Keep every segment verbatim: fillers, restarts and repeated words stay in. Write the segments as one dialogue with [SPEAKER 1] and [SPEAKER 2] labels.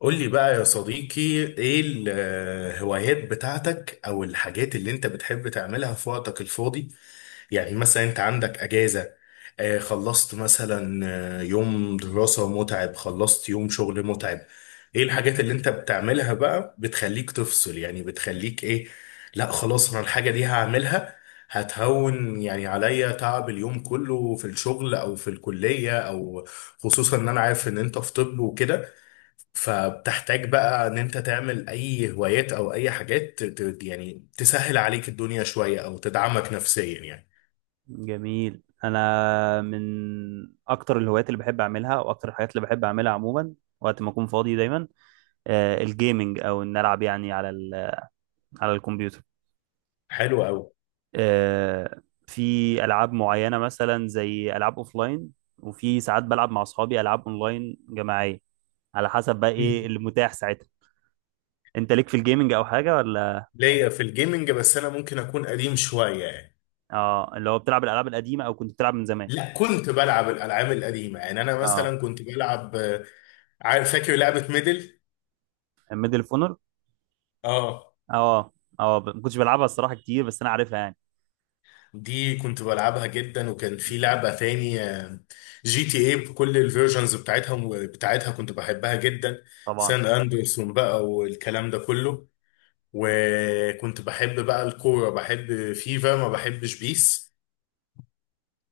[SPEAKER 1] قول لي بقى يا صديقي، ايه الهوايات بتاعتك او الحاجات اللي انت بتحب تعملها في وقتك الفاضي؟ يعني مثلا انت عندك اجازة. آه، خلصت مثلا. آه، يوم دراسة متعب، خلصت يوم شغل متعب. ايه الحاجات اللي انت بتعملها بقى بتخليك تفصل؟ يعني بتخليك ايه؟ لا خلاص انا الحاجة دي هعملها، هتهون يعني عليا تعب اليوم كله في الشغل او في الكلية او، خصوصا ان انا عارف ان انت في طب وكده، فبتحتاج بقى ان انت تعمل اي هوايات او اي حاجات ت- ت- يعني تسهل عليك الدنيا شوية او تدعمك نفسيا يعني.
[SPEAKER 2] جميل. انا من اكتر الهوايات اللي بحب اعملها واكتر الحاجات اللي بحب اعملها عموما وقت ما اكون فاضي دايما، آه، الجيمنج او ان العب يعني على ال- على الكمبيوتر.
[SPEAKER 1] حلو قوي.
[SPEAKER 2] آه، في العاب معينه مثلا زي العاب اوفلاين، وفي ساعات بلعب مع اصحابي العاب اونلاين جماعيه على حسب بقى ايه
[SPEAKER 1] مم.
[SPEAKER 2] اللي متاح ساعتها. انت ليك في الجيمنج او حاجه ولا؟
[SPEAKER 1] ليا في الجيمنج، بس انا ممكن اكون قديم شوية يعني.
[SPEAKER 2] اه، اللي هو بتلعب الالعاب القديمه او كنت بتلعب من زمان.
[SPEAKER 1] لا كنت بلعب الالعاب القديمة، يعني انا
[SPEAKER 2] اه،
[SPEAKER 1] مثلا كنت بلعب، آه، عارف فاكر لعبة ميدل؟
[SPEAKER 2] ميدل فونر.
[SPEAKER 1] اه.
[SPEAKER 2] اه اه، ب- ما كنتش بلعبها الصراحه كتير بس انا عارفها يعني.
[SPEAKER 1] دي كنت بلعبها جدا، وكان في لعبة تانية جي تي اي بكل الفيرجنز بتاعتها بتاعتها كنت بحبها جدا.
[SPEAKER 2] طبعا.
[SPEAKER 1] سان اندرسون بقى والكلام ده كله. وكنت بحب بقى الكورة، بحب فيفا، ما بحبش بيس.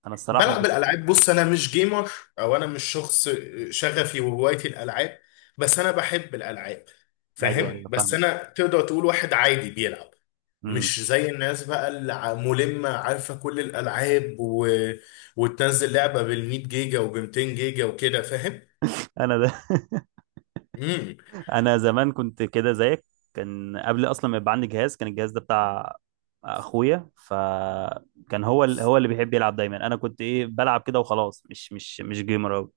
[SPEAKER 2] انا الصراحه ما
[SPEAKER 1] بلعب
[SPEAKER 2] كنت.
[SPEAKER 1] الألعاب، بص أنا مش جيمر، أو أنا مش شخص شغفي وهوايتي الألعاب. بس أنا بحب الألعاب،
[SPEAKER 2] ايوه
[SPEAKER 1] فاهم؟
[SPEAKER 2] ايوه،
[SPEAKER 1] بس
[SPEAKER 2] فاهمك.
[SPEAKER 1] أنا تقدر تقول واحد عادي بيلعب.
[SPEAKER 2] امم
[SPEAKER 1] مش زي الناس بقى اللي ع- ملمة عارفة كل الألعاب و... وتنزل لعبة بال100 جيجا وب200 جيجا وكده، فاهم؟
[SPEAKER 2] انا ده.
[SPEAKER 1] امم
[SPEAKER 2] انا زمان كنت كده زيك، كان قبل اصلا ما يبقى عندي جهاز، كان الجهاز ده بتاع اخويا، فكان هو ال... هو اللي بيحب يلعب دايما. انا كنت ايه بلعب كده وخلاص، مش مش مش جيمر أوي.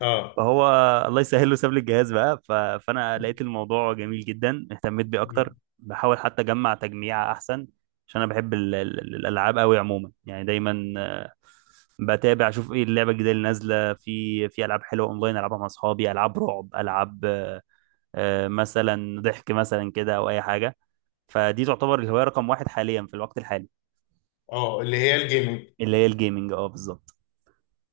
[SPEAKER 1] اه.
[SPEAKER 2] فهو الله يسهل له ساب لي الجهاز بقى، ف... فانا لقيت الموضوع جميل جدا، اهتميت بيه اكتر.
[SPEAKER 1] مم.
[SPEAKER 2] بحاول حتى اجمع تجميع احسن، عشان انا بحب ال... ال- ال- الالعاب قوي عموما، يعني دايما آه، بتابع اشوف ايه اللعبه الجديده اللي نازله، في في العاب حلوه اونلاين العبها مع اصحابي، العاب رعب، العاب آه، آه، مثلا ضحك مثلا كده او اي حاجه. فدي تعتبر الهوايه رقم واحد حاليا في الوقت الحالي.
[SPEAKER 1] اه اللي هي الجيمنج.
[SPEAKER 2] اللي هي الجيمنج، اه بالظبط.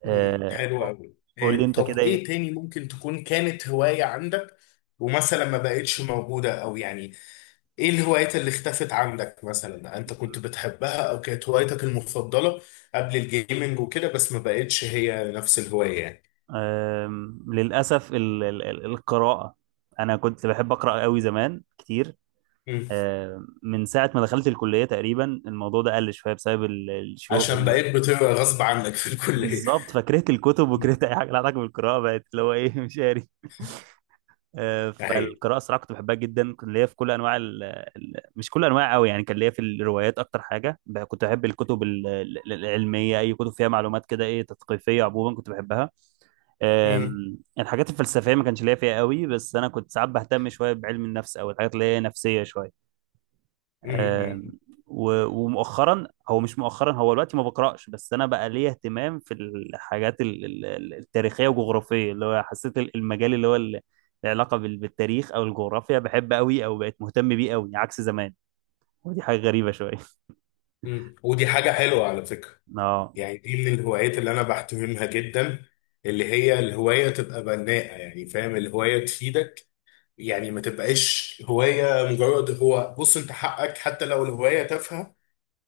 [SPEAKER 1] مم،
[SPEAKER 2] آه،
[SPEAKER 1] حلو قوي.
[SPEAKER 2] قول لي
[SPEAKER 1] إيه
[SPEAKER 2] انت
[SPEAKER 1] طب
[SPEAKER 2] كده، إيه؟
[SPEAKER 1] ايه تاني ممكن تكون كانت هواية عندك، ومثلا ما بقتش موجودة، او يعني ايه الهوايات اللي اختفت عندك مثلا؟ انت كنت بتحبها او كانت هوايتك المفضلة قبل الجيمنج وكده، بس ما بقتش هي نفس الهواية يعني.
[SPEAKER 2] أم، للأسف، ال- ال- ال- القراءة. أنا كنت بحب أقرأ قوي زمان كتير.
[SPEAKER 1] مم.
[SPEAKER 2] أم، من ساعة ما دخلت الكلية تقريبا الموضوع ده قل شوية بسبب ال- الشو
[SPEAKER 1] عشان
[SPEAKER 2] ال-
[SPEAKER 1] بقيت بتبقى غصب عنك في الكلية.
[SPEAKER 2] بالظبط. فكرهت الكتب،
[SPEAKER 1] مم.
[SPEAKER 2] وكرهت أي حاجة لها علاقة بالقراءة، بقت اللي هو إيه مش قاري. أه،
[SPEAKER 1] اهي.
[SPEAKER 2] فالقراءة صراحة كنت بحبها جدا، كنت ليا في كل أنواع ال... ال- مش كل أنواع قوي يعني، كان ليا في الروايات أكتر حاجة، ب- كنت بحب الكتب ال- ال- العلمية، أي كتب فيها معلومات كده إيه تثقيفية عموما كنت بحبها.
[SPEAKER 1] مم،
[SPEAKER 2] أم، الحاجات الفلسفية ما كانش ليا فيها قوي، بس أنا كنت ساعات بهتم شوية بعلم النفس أو الحاجات اللي هي نفسية شوية.
[SPEAKER 1] مم.
[SPEAKER 2] أم،
[SPEAKER 1] مم،
[SPEAKER 2] و- ومؤخرا، هو مش مؤخرا، هو دلوقتي ما بقرأش، بس أنا بقى ليا اهتمام في الحاجات ال- ال- ال- التاريخية والجغرافية، اللي هو حسيت ال- المجال اللي هو ال- العلاقة بال- بالتاريخ أو الجغرافيا بحب قوي، أو بقيت مهتم بيه قوي عكس زمان. ودي حاجة غريبة شوية.
[SPEAKER 1] مم. ودي حاجة حلوة على فكرة.
[SPEAKER 2] اه
[SPEAKER 1] يعني دي اللي الهوايات اللي انا بحترمها جدا، اللي هي الهوايه تبقى بناءه، يعني فاهم الهوايه تفيدك. يعني ما تبقاش هوايه مجرد، هو بص انت حقك حتى لو الهوايه تافهه،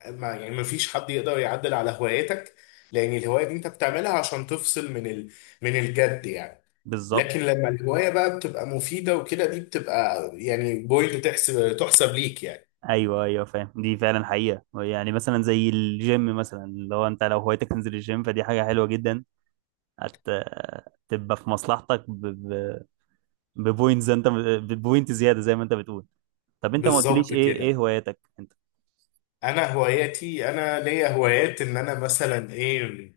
[SPEAKER 1] ما يعني ما فيش حد يقدر يعدل على هوايتك، لان الهوايه دي انت بتعملها عشان تفصل من ال... من الجد يعني.
[SPEAKER 2] بالظبط.
[SPEAKER 1] لكن لما الهوايه بقى بتبقى مفيده وكده، دي بتبقى يعني بوينت تحسب تحسب ليك يعني.
[SPEAKER 2] ايوه ايوه فاهم. دي فعلا حقيقه، يعني مثلا زي الجيم مثلا، اللي هو انت لو هوايتك تنزل الجيم فدي حاجه حلوه جدا. هت تبقى في مصلحتك ب... ب... ببوينتز، انت ببوينت زياده زي ما انت بتقول. طب انت ما قلتليش
[SPEAKER 1] بالظبط
[SPEAKER 2] ايه ايه
[SPEAKER 1] كده.
[SPEAKER 2] هواياتك انت.
[SPEAKER 1] انا هواياتي، انا ليا هوايات ان انا مثلا ايه،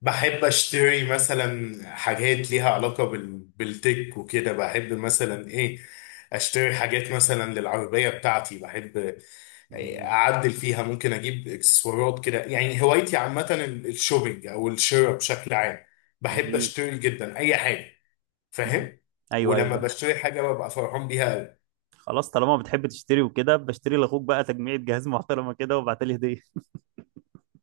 [SPEAKER 1] بحب اشتري مثلا حاجات ليها علاقة بال... بالتك وكده. بحب مثلا ايه، اشتري حاجات مثلا للعربية بتاعتي. بحب إيه
[SPEAKER 2] جميل.
[SPEAKER 1] اعدل فيها، ممكن اجيب اكسسوارات كده. يعني هوايتي عامة ال- الشوبينج او الشراء بشكل عام. بحب
[SPEAKER 2] جميل.
[SPEAKER 1] اشتري جدا اي حاجة.
[SPEAKER 2] مم.
[SPEAKER 1] فاهم؟
[SPEAKER 2] ايوه ايوه
[SPEAKER 1] ولما
[SPEAKER 2] بقى.
[SPEAKER 1] بشتري حاجة ببقى فرحان بيها.
[SPEAKER 2] خلاص، طالما بتحب تشتري وكده بشتري لاخوك بقى تجميعة جهاز محترمه كده وابعتلي هديه.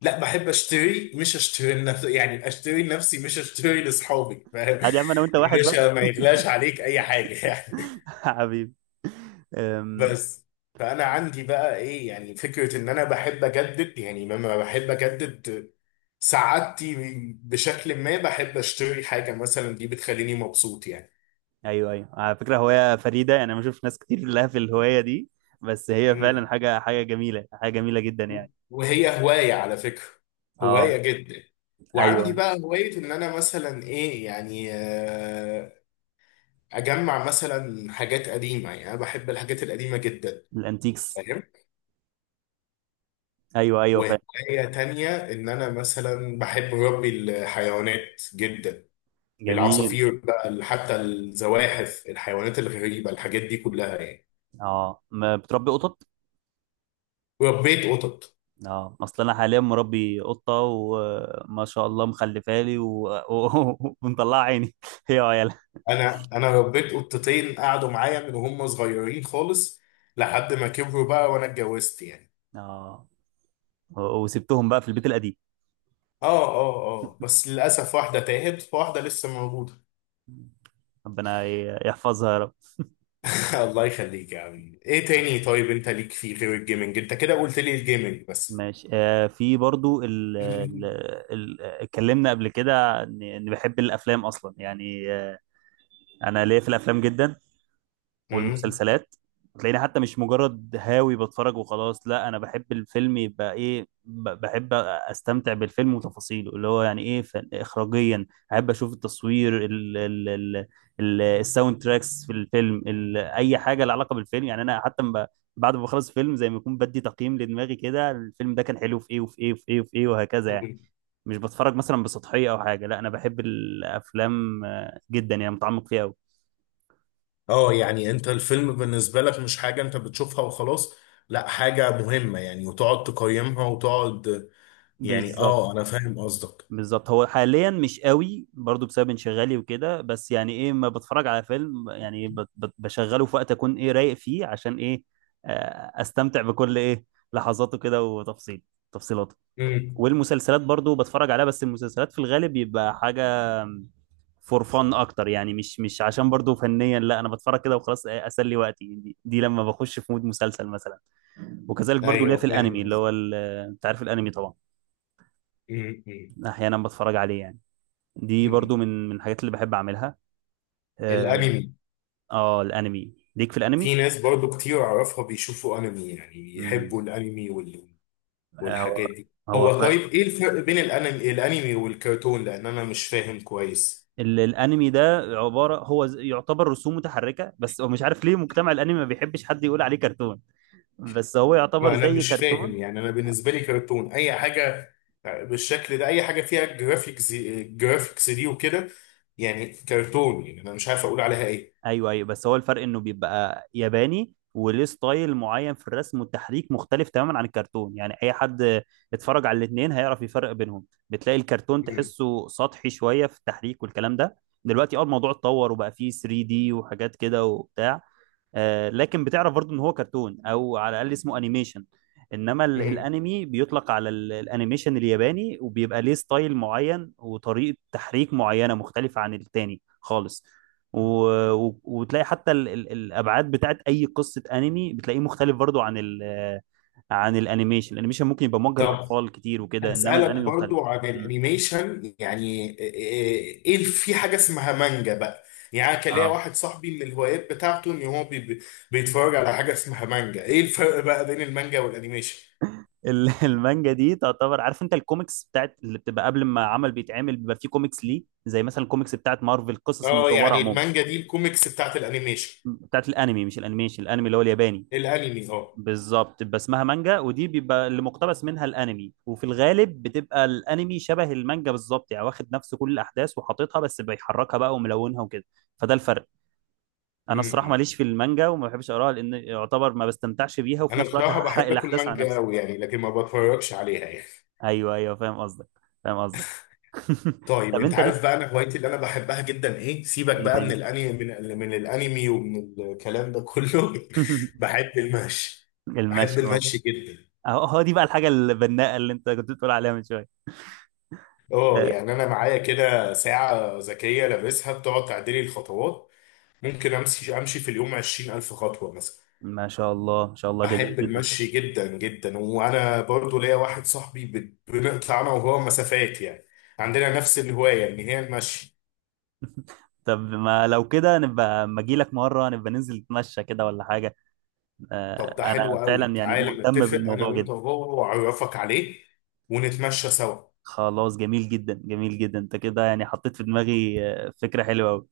[SPEAKER 1] لا بحب اشتري، مش اشتري لنفسي يعني، اشتري لنفسي مش اشتري لاصحابي، فاهم؟
[SPEAKER 2] عادي يا عم، انا وانت
[SPEAKER 1] يا
[SPEAKER 2] واحد بقى.
[SPEAKER 1] باشا ما يغلاش عليك اي حاجه يعني.
[SPEAKER 2] حبيبي. أم،
[SPEAKER 1] بس، فانا عندي بقى ايه، يعني فكره ان انا بحب اجدد. يعني لما بحب اجدد سعادتي بشكل ما، بحب اشتري حاجه مثلا دي بتخليني مبسوط يعني.
[SPEAKER 2] ايوه ايوه، على فكره هوايه فريده، يعني انا ما بشوفش ناس كتير لها في الهوايه دي، بس هي فعلا
[SPEAKER 1] مم.
[SPEAKER 2] حاجه حاجه جميله، حاجه جميله جدا يعني.
[SPEAKER 1] وهي هوايه على فكره،
[SPEAKER 2] اه
[SPEAKER 1] هوايه جدا.
[SPEAKER 2] ايوه
[SPEAKER 1] وعندي
[SPEAKER 2] أيوه.
[SPEAKER 1] بقى هوايه ان انا مثلا ايه يعني، آه، اجمع مثلا حاجات قديمه. يعني انا بحب الحاجات القديمه جدا،
[SPEAKER 2] الانتيكس.
[SPEAKER 1] فاهم؟
[SPEAKER 2] ايوه ايوه فعلا.
[SPEAKER 1] وهوايه تانية ان انا مثلا بحب ربي الحيوانات جدا.
[SPEAKER 2] جميل.
[SPEAKER 1] العصافير بقى، ال- حتى الزواحف، الحيوانات الغريبه، الحاجات دي كلها يعني.
[SPEAKER 2] اه، ما بتربي قطط.
[SPEAKER 1] ربيت قطط.
[SPEAKER 2] اه، اصل انا حاليا مربي قطه وما شاء الله مخلفه لي و... و... ومطلعه عيني هي وعيالها.
[SPEAKER 1] انا انا ربيت قطتين قعدوا معايا من هم صغيرين خالص، لحد ما كبروا بقى وانا اتجوزت يعني.
[SPEAKER 2] اه، و- وسبتهم بقى في البيت القديم.
[SPEAKER 1] اه، اه، اه، بس للاسف واحده تاهت، واحده لسه موجوده.
[SPEAKER 2] ربنا ي- يحفظها يا رب.
[SPEAKER 1] الله يخليك يا عم. ايه تاني؟ طيب انت ليك فيه غير الجيمنج؟ انت كده قلت لي الجيمنج بس.
[SPEAKER 2] ماشي، آه في برضو ال ال
[SPEAKER 1] مم.
[SPEAKER 2] ال اتكلمنا قبل كده اني إني بحب الافلام اصلا يعني، آه انا ليا في الافلام جدا،
[SPEAKER 1] مم.
[SPEAKER 2] والمسلسلات. تلاقيني حتى مش مجرد هاوي بتفرج وخلاص، لا انا بحب الفيلم يبقى ايه، ب- بحب استمتع بالفيلم وتفاصيله، اللي هو يعني ايه فن- اخراجيا. احب اشوف التصوير، ال ال ال ال الساوند تراكس في الفيلم، ال اي حاجه لها علاقه بالفيلم يعني. انا حتى ب- بعد ما بخلص فيلم زي ما يكون بدي تقييم لدماغي كده، الفيلم ده كان حلو في ايه وفي ايه وفي ايه وفي ايه وهكذا يعني. مش بتفرج مثلا بسطحيه او حاجه، لا انا بحب الافلام آه، جدا يعني، متعمق فيها قوي.
[SPEAKER 1] اه يعني انت الفيلم بالنسبة لك مش حاجة انت بتشوفها وخلاص، لا حاجة مهمة يعني، وتقعد تقيمها وتقعد. يعني
[SPEAKER 2] بالظبط
[SPEAKER 1] اه انا فاهم قصدك.
[SPEAKER 2] بالظبط. هو حاليا مش قوي برضو بسبب انشغالي وكده، بس يعني ايه ما بتفرج على فيلم يعني ب- ب- بشغله في وقت اكون ايه رايق فيه، عشان ايه آه، استمتع بكل ايه لحظاته كده، وتفصيل تفصيلاته.
[SPEAKER 1] مم.
[SPEAKER 2] والمسلسلات برضو بتفرج عليها، بس المسلسلات في الغالب بيبقى حاجة فور فن اكتر يعني، مش مش عشان برضو فنيا، لا انا بتفرج كده وخلاص، إيه، اسلي وقتي، دي, دي لما بخش في مود مسلسل مثلا. وكذلك برضو ليا في
[SPEAKER 1] ايوه فاهم
[SPEAKER 2] الانمي اللي
[SPEAKER 1] قصدك.
[SPEAKER 2] هو ال- انت عارف الانمي طبعا.
[SPEAKER 1] مم. مم.
[SPEAKER 2] احيانا بتفرج عليه يعني، دي برضو
[SPEAKER 1] مم.
[SPEAKER 2] من من الحاجات اللي بحب اعملها. اه،
[SPEAKER 1] الانمي.
[SPEAKER 2] آه، الانمي، ليك في الانمي؟
[SPEAKER 1] في ناس برضو كتير اعرفها بيشوفوا انمي، يعني
[SPEAKER 2] امم
[SPEAKER 1] بيحبوا الانمي
[SPEAKER 2] هو
[SPEAKER 1] والحاجات دي.
[SPEAKER 2] هو ف...
[SPEAKER 1] هو طيب ايه الفرق بين الانمي الانمي والكرتون؟ لان انا مش فاهم كويس.
[SPEAKER 2] ال- الانمي ده عباره، هو ز- يعتبر رسوم متحركه، بس هو مش عارف ليه مجتمع الانمي ما بيحبش حد يقول عليه كرتون، بس هو يعتبر
[SPEAKER 1] ما انا
[SPEAKER 2] زي
[SPEAKER 1] مش
[SPEAKER 2] كرتون.
[SPEAKER 1] فاهم يعني، انا بالنسبه لي كرتون اي حاجه بالشكل ده، اي حاجه فيها جرافيكس، جرافيكس دي وكده يعني كرتون. يعني انا مش عارف اقول عليها ايه.
[SPEAKER 2] ايوه ايوه، بس هو الفرق انه بيبقى ياباني وليه ستايل معين في الرسم والتحريك مختلف تماما عن الكرتون، يعني اي حد اتفرج على الاتنين هيعرف يفرق بينهم، بتلاقي الكرتون
[SPEAKER 1] مم.
[SPEAKER 2] تحسه سطحي شويه في التحريك والكلام ده. دلوقتي اه الموضوع اتطور وبقى فيه ثري دي وحاجات كده وبتاع، آه، لكن بتعرف برضو ان هو كرتون او على الاقل اسمه انيميشن. انما ال-
[SPEAKER 1] مم.
[SPEAKER 2] الانمي بيطلق على ال- الانيميشن الياباني، وبيبقى ليه ستايل معين وطريقة تحريك معينة مختلفة عن التاني خالص. و... و... وتلاقي حتى ال... ال... الابعاد بتاعت اي قصة انمي بتلاقيه مختلف برضو عن ال... عن الانيميشن. الانيميشن ممكن يبقى موجه
[SPEAKER 1] طب
[SPEAKER 2] للاطفال كتير وكده، انما
[SPEAKER 1] هسألك
[SPEAKER 2] الانمي مختلف.
[SPEAKER 1] برضو عن
[SPEAKER 2] م.
[SPEAKER 1] الانيميشن، يعني ايه إيه- في حاجة اسمها مانجا بقى؟ يعني أنا كان ليا
[SPEAKER 2] اه
[SPEAKER 1] واحد صاحبي من الهوايات بتاعته ان هو بي بي- بيتفرج على حاجة اسمها مانجا. ايه الفرق بقى بين المانجا والانيميشن؟
[SPEAKER 2] ال- المانجا دي تعتبر، عارف انت الكوميكس بتاعت اللي بتبقى قبل ما عمل بيتعمل، بيبقى فيه كوميكس ليه زي مثلا الكوميكس بتاعت مارفل، القصص
[SPEAKER 1] اه
[SPEAKER 2] المصوره
[SPEAKER 1] يعني
[SPEAKER 2] عموما.
[SPEAKER 1] المانجا دي الكوميكس بتاعت الانيميشن.
[SPEAKER 2] بتاعت الانمي، مش الانيميشن، الانمي اللي هو الياباني.
[SPEAKER 1] الانمي، اه.
[SPEAKER 2] بالظبط، بتبقى اسمها مانجا، ودي بيبقى اللي مقتبس منها الانمي، وفي الغالب بتبقى الانمي شبه المانجا بالظبط يعني، واخد نفس كل الاحداث وحاططها، بس بيحركها بقى وملونها وكده، فده الفرق.
[SPEAKER 1] م-
[SPEAKER 2] انا الصراحه ماليش في
[SPEAKER 1] م.
[SPEAKER 2] المانجا وما بحبش اقراها لان يعتبر ما بستمتعش بيها، وفي
[SPEAKER 1] انا
[SPEAKER 2] نفس الوقت
[SPEAKER 1] بصراحة
[SPEAKER 2] هحرق
[SPEAKER 1] بحب اكل
[SPEAKER 2] الاحداث على
[SPEAKER 1] مانجا
[SPEAKER 2] نفسي.
[SPEAKER 1] قوي يعني، لكن ما بتفرجش عليها يعني.
[SPEAKER 2] ايوه ايوه فاهم قصدك، فاهم قصدك.
[SPEAKER 1] طيب
[SPEAKER 2] طب
[SPEAKER 1] انت
[SPEAKER 2] انت ليك
[SPEAKER 1] عارف بقى انا هوايتي اللي انا بحبها جدا ايه؟ سيبك
[SPEAKER 2] ايه
[SPEAKER 1] بقى من
[SPEAKER 2] تاني؟
[SPEAKER 1] الانمي، من, ال- من الانمي ومن الكلام ده كله. بحب المشي. بحب
[SPEAKER 2] المشي والله.
[SPEAKER 1] المشي جدا.
[SPEAKER 2] اهو هو دي بقى الحاجه البناءه اللي انت كنت بتقول عليها من شويه.
[SPEAKER 1] اه
[SPEAKER 2] آه،
[SPEAKER 1] يعني انا معايا كده ساعة ذكية لابسها بتقعد تعدلي الخطوات. ممكن امشي امشي في اليوم عشرين ألف خطوة مثلا.
[SPEAKER 2] ما شاء الله ما شاء الله، جميل
[SPEAKER 1] بحب
[SPEAKER 2] جدا.
[SPEAKER 1] المشي جدا جدا. وانا برضو ليا واحد صاحبي بن- بنقطع انا وهو مسافات يعني، عندنا نفس الهواية ان هي المشي.
[SPEAKER 2] طب ما لو كده نبقى اما اجي لك مره نبقى ننزل نتمشى كده ولا حاجه.
[SPEAKER 1] طب
[SPEAKER 2] آه،
[SPEAKER 1] ده حلو
[SPEAKER 2] انا
[SPEAKER 1] قوي،
[SPEAKER 2] فعلا يعني
[SPEAKER 1] تعالى
[SPEAKER 2] مهتم
[SPEAKER 1] نتفق انا
[SPEAKER 2] بالموضوع
[SPEAKER 1] وانت
[SPEAKER 2] جدا.
[SPEAKER 1] وهو، واعرفك عليه ونتمشى سوا.
[SPEAKER 2] خلاص، جميل جدا جميل جدا، انت كده يعني حطيت في دماغي آه، فكره حلوه قوي.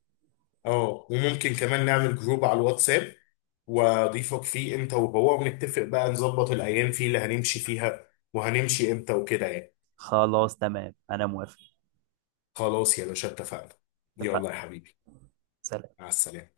[SPEAKER 1] اه وممكن كمان نعمل جروب على الواتساب، واضيفك فيه انت وهو، ونتفق بقى نظبط الايام فيه اللي هنمشي فيها، وهنمشي امتى وكده يعني.
[SPEAKER 2] خلاص تمام، انا موافق.
[SPEAKER 1] خلاص يا باشا اتفقنا. يلا يا
[SPEAKER 2] اتفقنا.
[SPEAKER 1] حبيبي،
[SPEAKER 2] سلام.
[SPEAKER 1] مع السلامة.